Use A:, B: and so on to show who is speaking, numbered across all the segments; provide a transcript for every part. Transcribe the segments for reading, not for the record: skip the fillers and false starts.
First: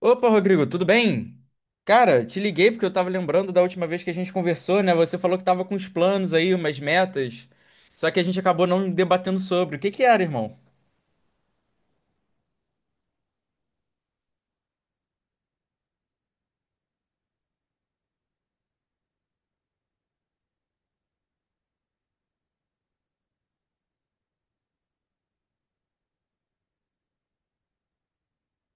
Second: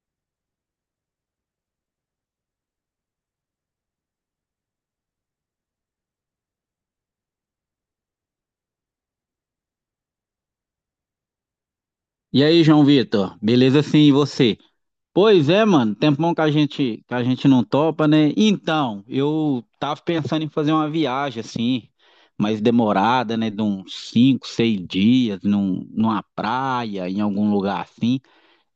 A: Opa, Rodrigo, tudo bem? Cara, te liguei porque eu tava lembrando da última vez que a gente conversou, né? Você falou que tava com uns planos aí, umas metas, só que a gente acabou não debatendo sobre. O que que era, irmão?
B: E aí, João Vitor? Beleza sim, e você? Pois é, mano, tempão que a gente não topa, né? Então, eu tava pensando em fazer uma viagem assim, mais demorada, né, de uns cinco, seis dias, numa praia, em algum lugar assim.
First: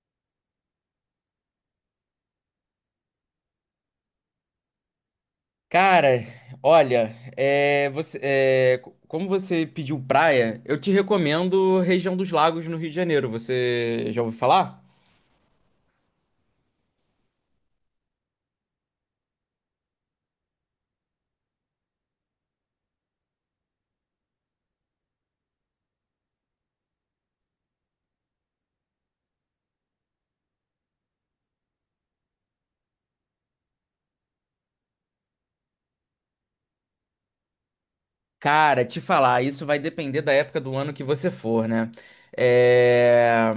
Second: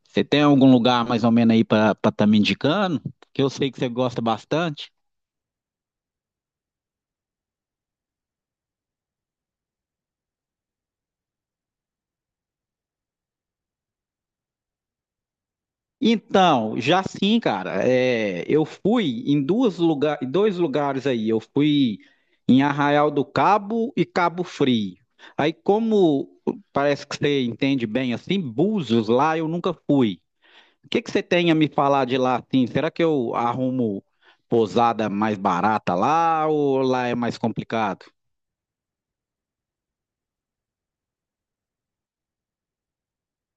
B: Você tem algum lugar mais ou menos aí pra para tá me indicando? Que eu sei que você gosta bastante.
A: Cara, olha, você, como você pediu praia, eu te recomendo região dos Lagos no Rio de Janeiro. Você já ouviu falar?
B: Então, já sim, cara. É, eu fui em dois lugares aí. Eu fui em Arraial do Cabo e Cabo Frio. Aí, como parece que você entende bem assim, Búzios lá eu nunca fui. O que que você tem a me falar de lá assim? Será que eu arrumo pousada mais barata lá ou lá é mais complicado?
A: Cara, te falar, isso vai depender da época do ano que você for, né? É.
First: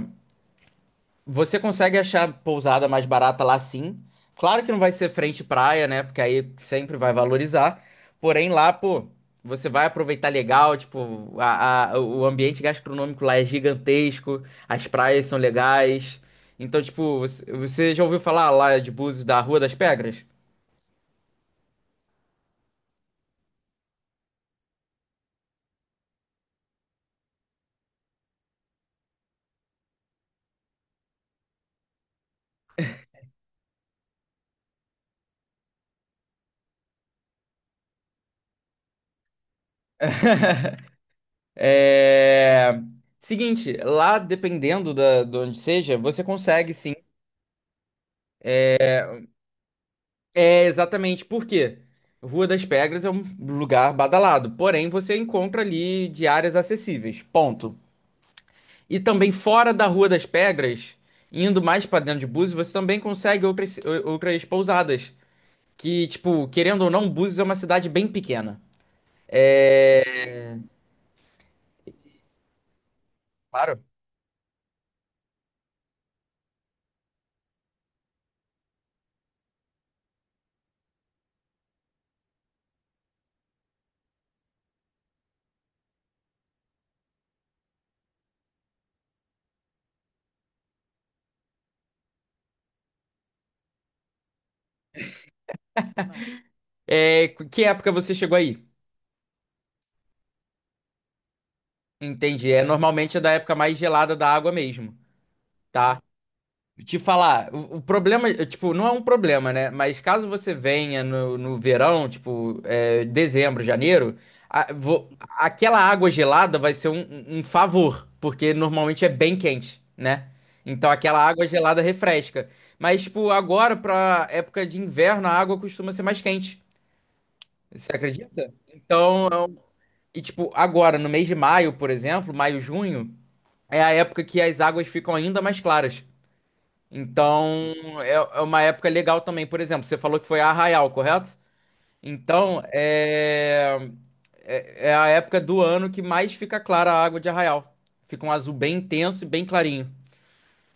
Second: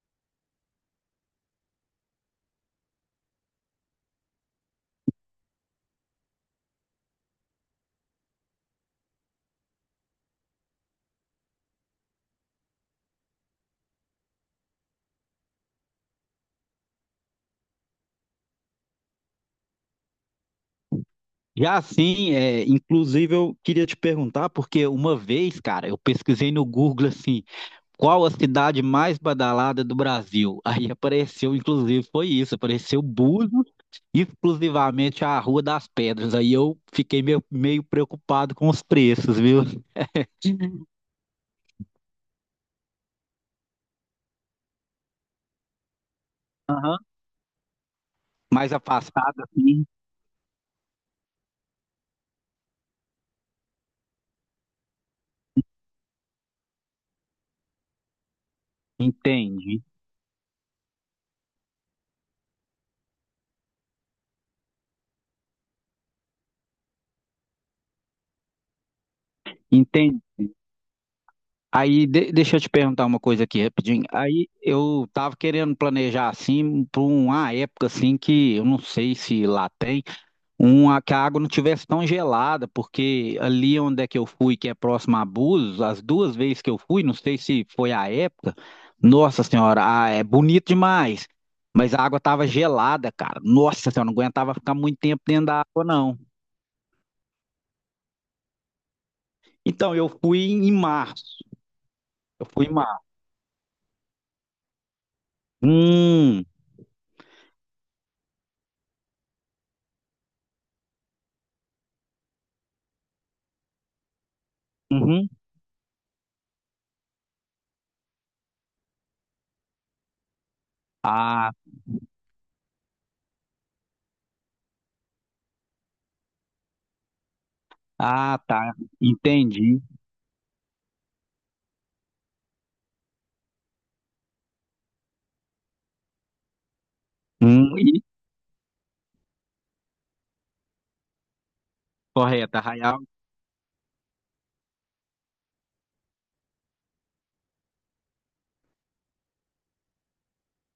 A: Você consegue achar pousada mais barata lá sim. Claro que não vai ser frente praia, né? Porque aí sempre vai valorizar. Porém, lá, pô, você vai aproveitar legal, tipo, o ambiente gastronômico lá é gigantesco, as praias são legais. Então, tipo, você já ouviu falar lá de Búzios da Rua das Pedras?
B: Já assim, é, inclusive eu queria te perguntar, porque uma vez, cara, eu pesquisei no Google assim. Qual a cidade mais badalada do Brasil? Aí apareceu, inclusive, foi isso, apareceu Búzios, exclusivamente a Rua das Pedras. Aí eu fiquei meio preocupado com os preços, viu?
A: É. Seguinte, lá dependendo de onde seja, você consegue sim.
B: Aham. Mais afastado, assim,
A: É exatamente por quê? Rua das Pedras é um lugar badalado, porém você encontra ali de áreas acessíveis, ponto. E também fora
B: entende?
A: da Rua das Pedras, indo mais pra dentro de Búzios, você também consegue outras pousadas, que tipo, querendo ou não, Búzios é uma cidade bem pequena.
B: Entende? Aí, deixa eu te perguntar uma coisa aqui
A: Claro.
B: rapidinho. Aí, eu tava querendo planejar, assim, para uma época, assim, que eu não sei se lá tem, uma que a água não tivesse tão gelada, porque ali onde é que eu fui, que é próximo a Búzios, as duas vezes que eu fui, não sei se foi a época, nossa senhora, é bonito demais, mas a água tava gelada, cara. Nossa senhora, não aguentava ficar muito tempo dentro da água, não.
A: É, que época você chegou aí?
B: Então, eu fui em março. Eu
A: Entendi, é
B: fui em março.
A: normalmente é da época mais gelada da água mesmo, tá?
B: Hum,
A: Te falar, o problema, tipo, não é um problema, né? Mas caso você venha no verão, tipo, dezembro, janeiro,
B: uhum.
A: aquela água gelada vai ser um favor, porque normalmente é bem quente, né? Então aquela água
B: Ah,
A: gelada refresca. Mas, tipo, agora, pra época de inverno, a água costuma ser mais quente. Você
B: ah,
A: acredita?
B: tá,
A: Então,
B: entendi.
A: e tipo, agora, no mês de maio, por exemplo, maio, junho, é a época que as águas ficam ainda mais claras. Então,
B: Hum, e-
A: é uma época legal também. Por exemplo, você falou que foi a Arraial, correto?
B: Correto,
A: Então,
B: Arraial.
A: é a época do ano que mais fica clara a água de Arraial. Fica um azul bem intenso e bem clarinho.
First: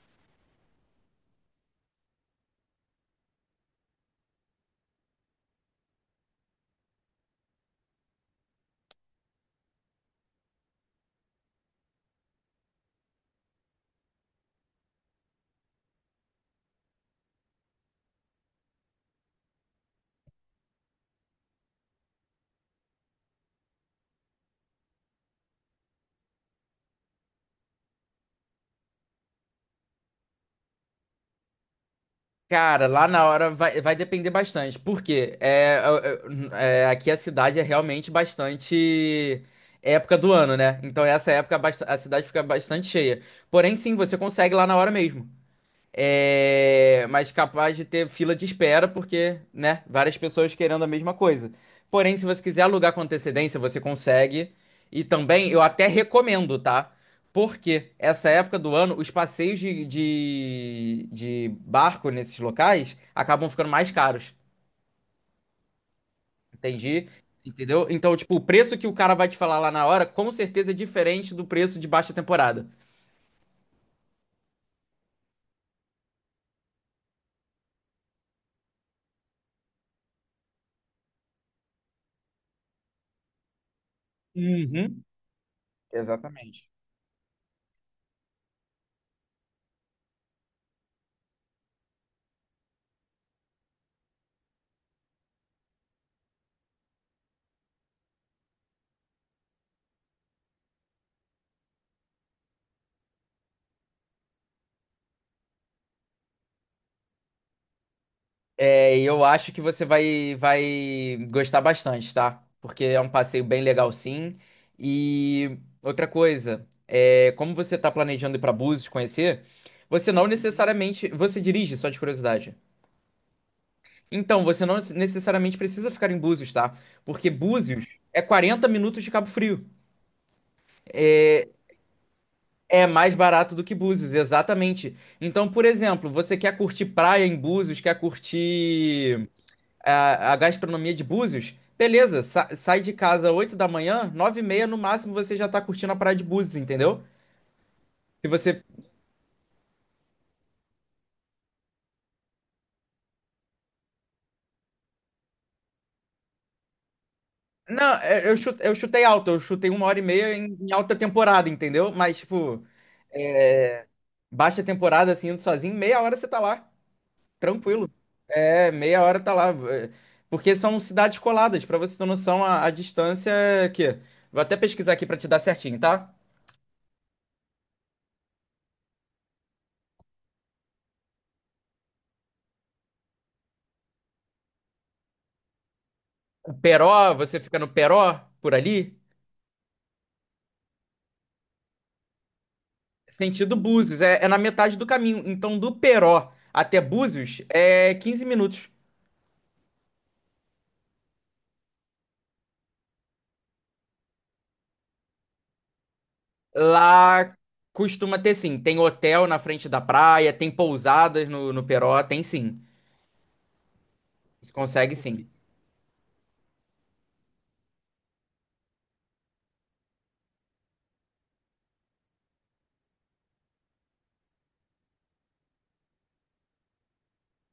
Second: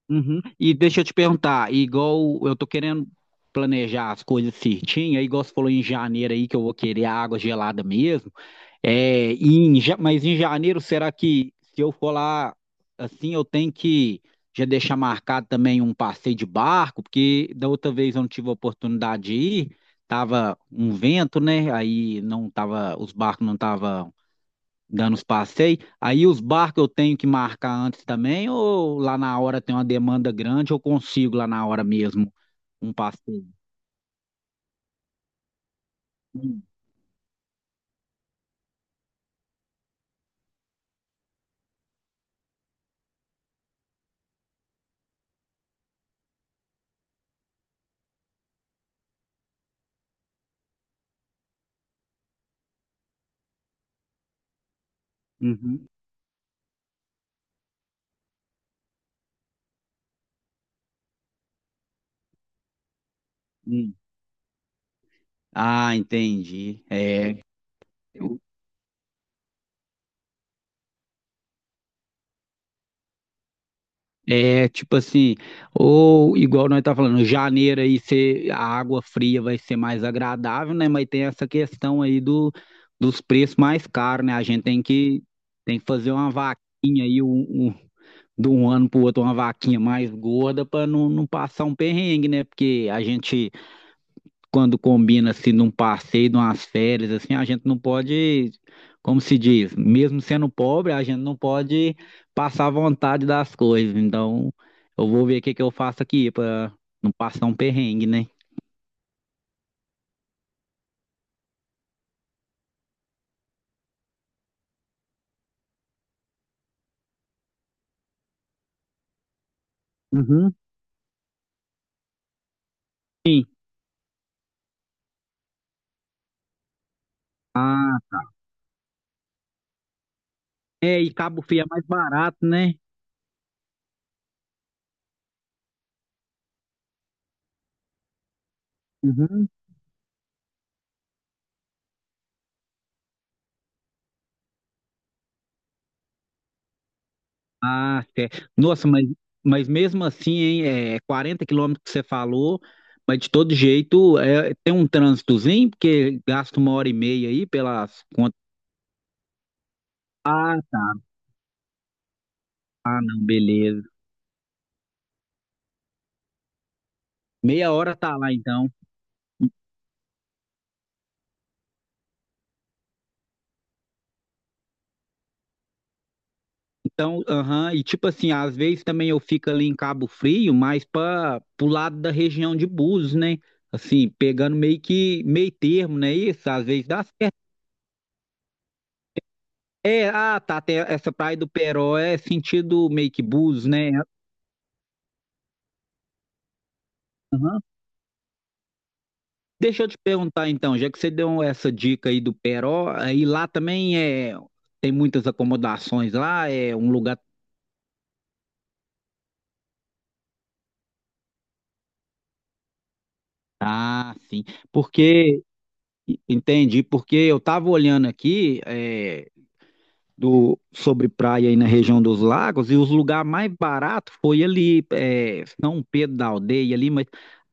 B: Uhum. E deixa eu te perguntar, igual eu tô querendo planejar as coisas certinho, aí igual você falou em janeiro aí que eu vou querer água gelada mesmo. É, mas em janeiro, será que se eu for lá assim, eu tenho que já deixar marcado também um passeio de barco, porque da outra vez eu não tive a oportunidade de ir, tava um vento, né? Aí não tava, os barcos não estavam dando os passeios. Aí os barcos eu tenho que marcar antes também, ou lá na hora tem uma demanda grande, eu consigo lá na hora mesmo
A: Cara,
B: um
A: lá na
B: passeio?
A: hora vai, vai depender bastante. Por quê?
B: Hum,
A: É, aqui a cidade é realmente bastante época do ano, né? Então, essa época a cidade fica bastante cheia. Porém, sim, você consegue lá na hora mesmo. É, mas capaz de ter fila de espera, porque, né, várias pessoas querendo a mesma coisa. Porém, se você quiser alugar com antecedência, você consegue. E também, eu até
B: uhum,
A: recomendo, tá? Porque essa época do ano, os passeios de barco nesses locais acabam ficando mais
B: hum.
A: caros.
B: Ah, entendi.
A: Entendi?
B: É,
A: Entendeu? Então, tipo, o preço que o cara vai te falar lá na hora, com certeza é diferente do preço de baixa temporada.
B: é tipo assim, ou igual nós tá falando, janeiro a água fria vai ser mais agradável, né? Mas tem essa questão dos preços mais caros, né? A gente
A: Uhum.
B: tem que fazer uma
A: Exatamente.
B: vaquinha aí, um de um ano para o outro uma vaquinha mais gorda para não passar um perrengue, né? Porque a gente, quando combina assim num passeio, numas férias, assim, a gente não pode, como se diz, mesmo sendo pobre, a gente não pode passar vontade das coisas. Então, eu vou ver o que que eu faço aqui para não passar um perrengue, né?
A: É, e eu acho que você vai, vai gostar bastante, tá? Porque é um passeio bem legal, sim. E outra coisa, é, como você tá planejando ir pra Búzios conhecer, você não Uhum.
B: Uhum.
A: necessariamente. Você dirige, só de curiosidade.
B: Sim.
A: Então, você não necessariamente precisa ficar em Búzios, tá? Porque
B: Ah,
A: Búzios é 40 minutos de Cabo Frio.
B: é, e Cabo Frio é mais barato, né?
A: É mais barato do que Búzios, exatamente. Então, por exemplo, você quer curtir praia em Búzios, quer curtir
B: Uhum.
A: a gastronomia de Búzios, beleza, sai de casa 8 da manhã, 9 e meia no máximo você já tá curtindo a praia de Búzios, entendeu?
B: Ah,
A: Se
B: certo.
A: você.
B: Nossa, mas mesmo assim, hein, é 40 quilômetros que você falou, mas de todo jeito é, tem um trânsitozinho, porque gasta uma hora e meia aí
A: Não,
B: pelas
A: é,
B: contas.
A: eu chutei alto, eu chutei uma hora e meia em
B: Tá,
A: alta temporada, entendeu? Mas, tipo,
B: não, beleza.
A: é, baixa temporada, assim, indo sozinho, meia hora você tá lá,
B: Meia
A: tranquilo.
B: hora tá lá
A: É,
B: então.
A: meia hora tá lá. É, Porque são cidades coladas, pra você ter noção, a distância é que. Vou até pesquisar aqui pra te dar certinho, tá?
B: Então, aham, e tipo assim, às vezes também eu fico ali em Cabo Frio, mas para pro lado da região de Búzios, né? Assim, pegando meio que meio termo, né? Isso,
A: O
B: às vezes dá
A: Peró,
B: certo.
A: você fica no Peró, por ali.
B: É, ah, tá, até essa praia do Peró é sentido meio que
A: Sentido
B: Búzios, né?
A: Búzios, é na metade do caminho. Então, do Peró até Búzios é 15 minutos.
B: Deixa eu te perguntar então, já que você deu essa dica aí do Peró, aí lá também tem muitas acomodações lá, é um lugar.
A: Lá costuma ter sim. Tem hotel na frente da praia, tem pousadas no Peró, tem sim.
B: Ah, sim.
A: Você consegue sim.
B: Porque entendi, porque eu estava olhando aqui do sobre praia aí na região dos lagos e os lugares mais baratos foi ali São Pedro da Aldeia ali, mas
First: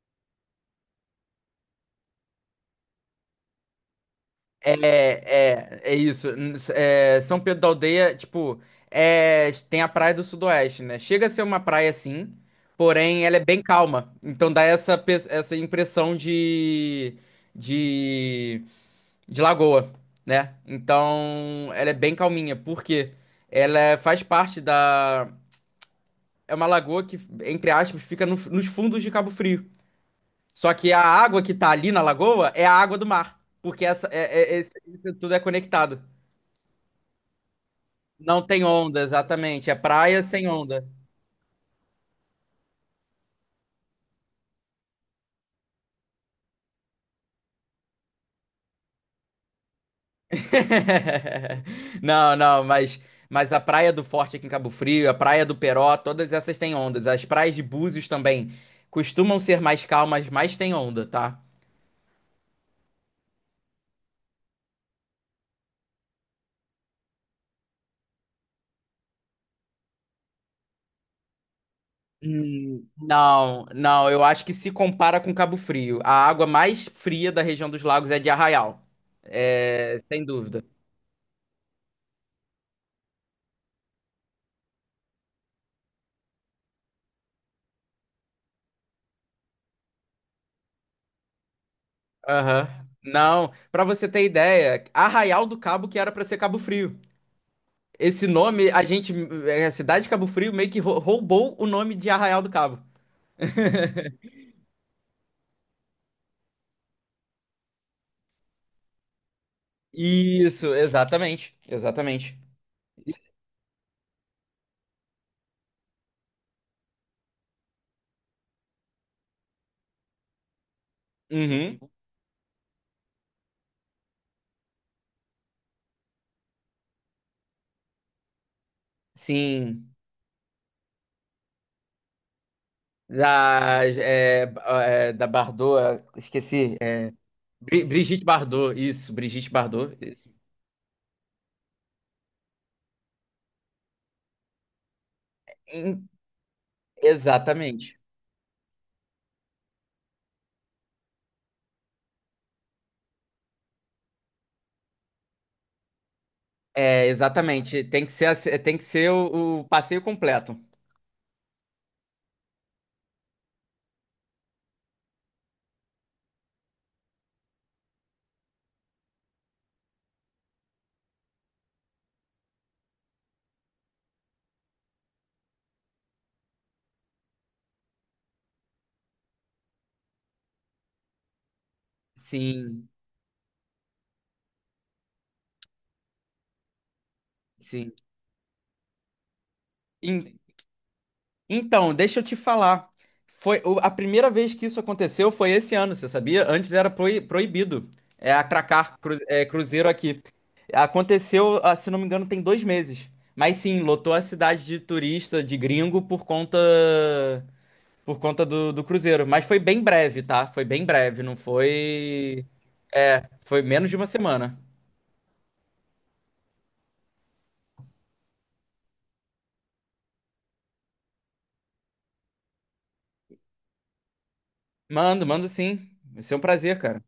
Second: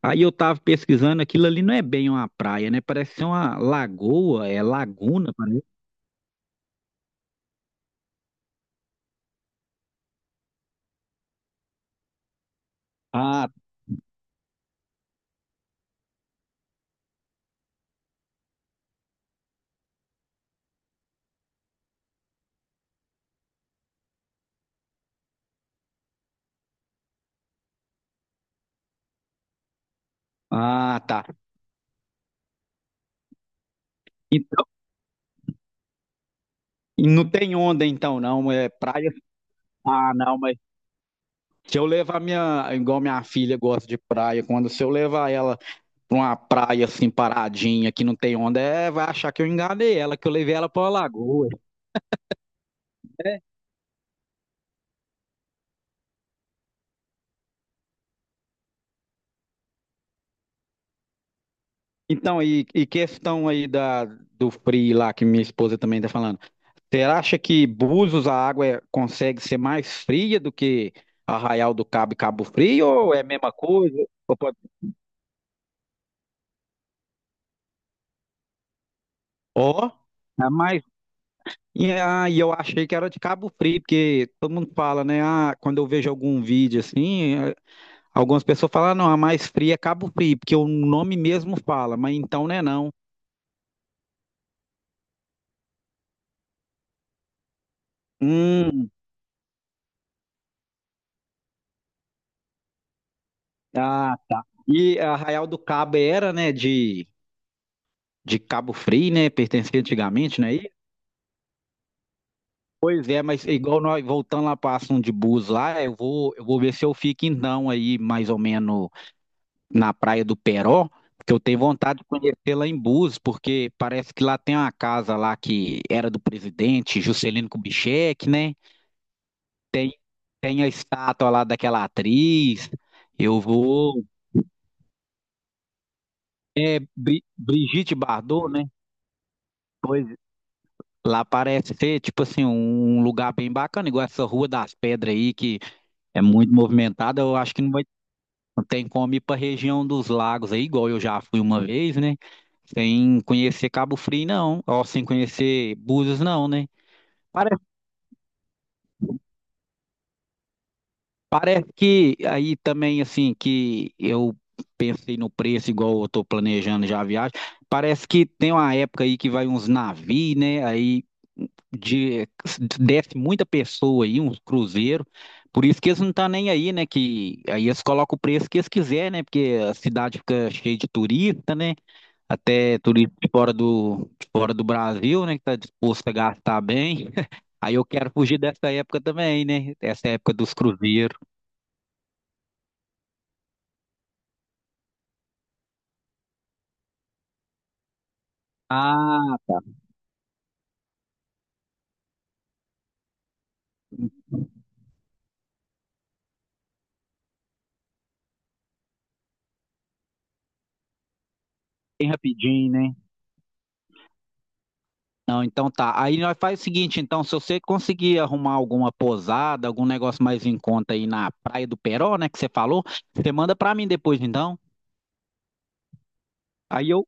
B: aí eu estava pesquisando aquilo ali não é bem uma praia, né? Parece ser uma lagoa, é laguna, parece.
A: É isso. É, São Pedro da Aldeia, tipo, é, tem a Praia do Sudoeste, né? Chega a ser uma praia sim, porém ela é
B: Ah,
A: bem calma. Então dá essa, essa impressão de de lagoa, né? Então, ela é bem calminha, porque faz parte da. É uma lagoa que, entre aspas, fica nos fundos de Cabo Frio. Só que
B: ah,
A: a
B: tá.
A: água que tá ali na lagoa é a água do mar, porque essa,
B: Então,
A: isso tudo é conectado.
B: e não tem onda então,
A: Não
B: não.
A: tem
B: É
A: onda,
B: praia.
A: exatamente. É
B: Ah,
A: praia
B: não,
A: sem
B: mas
A: onda.
B: Se eu levar minha. Igual minha filha gosta de praia, quando se eu levar ela pra uma praia assim paradinha, que não tem onda, vai achar que eu enganei ela, que eu levei ela pra uma lagoa.
A: Não, não,
B: Né?
A: mas a Praia do Forte aqui em Cabo Frio, a Praia do Peró, todas essas têm ondas. As praias de Búzios também costumam ser mais calmas, mas têm onda, tá?
B: Então, e questão do frio lá, que minha esposa também tá falando. Você acha que Búzios a água consegue ser mais fria do que Arraial do Cabo e Cabo Frio? Ou é a mesma
A: Não,
B: coisa?
A: não, eu
B: Ou
A: acho que
B: pode-
A: se compara com Cabo Frio. A água mais fria da região dos lagos é de Arraial.
B: Ó,
A: É, sem
B: é
A: dúvida.
B: mais e aí eu achei que era de Cabo Frio, porque todo mundo fala, né? Ah, quando eu vejo algum vídeo assim, algumas pessoas falam, "Ah, não, a mais fria é Cabo Frio, porque o nome mesmo fala", mas então não é
A: Aham.
B: não.
A: Não, pra você ter ideia, Arraial do Cabo que era pra ser Cabo Frio. Esse nome, a
B: Hum,
A: gente, é, a cidade de Cabo Frio meio que roubou o nome de Arraial do Cabo.
B: ah, tá. E Arraial do Cabo era, né, de Cabo Frio, né? Pertencia antigamente, né? E
A: Isso, exatamente, exatamente.
B: pois é, mas igual nós voltando lá para assunto de bus lá, eu vou ver se eu fico então aí, mais ou menos na Praia do Peró, porque eu tenho
A: Uhum.
B: vontade de conhecer lá em Búzios, porque parece que lá tem uma casa lá que era do presidente Juscelino Kubitschek, né? Tem,
A: Sim,
B: Tem a estátua lá daquela atriz. Eu
A: da,
B: vou.
A: é, da Bardot, esqueci.
B: Brigitte
A: Brigitte
B: Bardot, né?
A: Bardot, isso, Brigitte Bardot.
B: Pois lá parece ser, tipo assim, um lugar bem bacana, igual essa Rua das Pedras aí, que
A: Em-
B: é muito movimentada. Eu acho que não vai.
A: Exatamente.
B: Não tem como ir pra região dos lagos aí, igual eu já fui uma vez, né? Sem conhecer Cabo Frio, não. Ou sem conhecer Búzios, não, né?
A: É,
B: Parece,
A: exatamente. Tem que ser, tem que ser o passeio completo.
B: Parece que aí também, assim, que eu pensei no preço igual eu tô planejando já a viagem. Parece que tem uma época aí que vai uns navios, né? De, Desce muita pessoa aí, uns cruzeiros. Por isso que eles não tá nem aí, né? Que aí eles colocam o preço que eles quiserem, né? Porque a cidade fica cheia de turista, né? Até
A: Sim,
B: turistas fora do Brasil, né, que está disposto a gastar bem. Aí eu
A: sim.
B: quero fugir dessa época também, né? Essa época
A: Em-
B: dos cruzeiros.
A: então, deixa eu te falar. Foi a primeira vez que isso aconteceu foi esse ano, você sabia? Antes era proibido. É atracar
B: Ah, tá.
A: cruzeiro aqui. Aconteceu, ah, se não me engano, tem dois meses. Mas sim, lotou a cidade de turista, de gringo, por conta do Cruzeiro. Mas foi bem breve, tá? Foi bem breve, não
B: Bem
A: foi.
B: rapidinho, né?
A: É, foi menos de uma semana.
B: Não, então tá. Aí nós faz o seguinte, então, se você conseguir arrumar alguma pousada, algum negócio mais em conta aí na Praia do Peró, né, que você falou, você manda pra mim depois, então.
A: Mando sim. Vai ser um prazer,
B: Aí
A: cara.
B: eu,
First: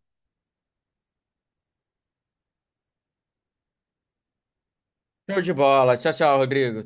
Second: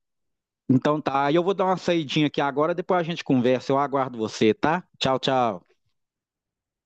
B: então tá. Aí eu vou dar uma saidinha aqui agora, depois a gente conversa. Eu aguardo você, tá? Tchau,
A: Show de
B: tchau.
A: bola. Tchau, tchau, Rodrigo.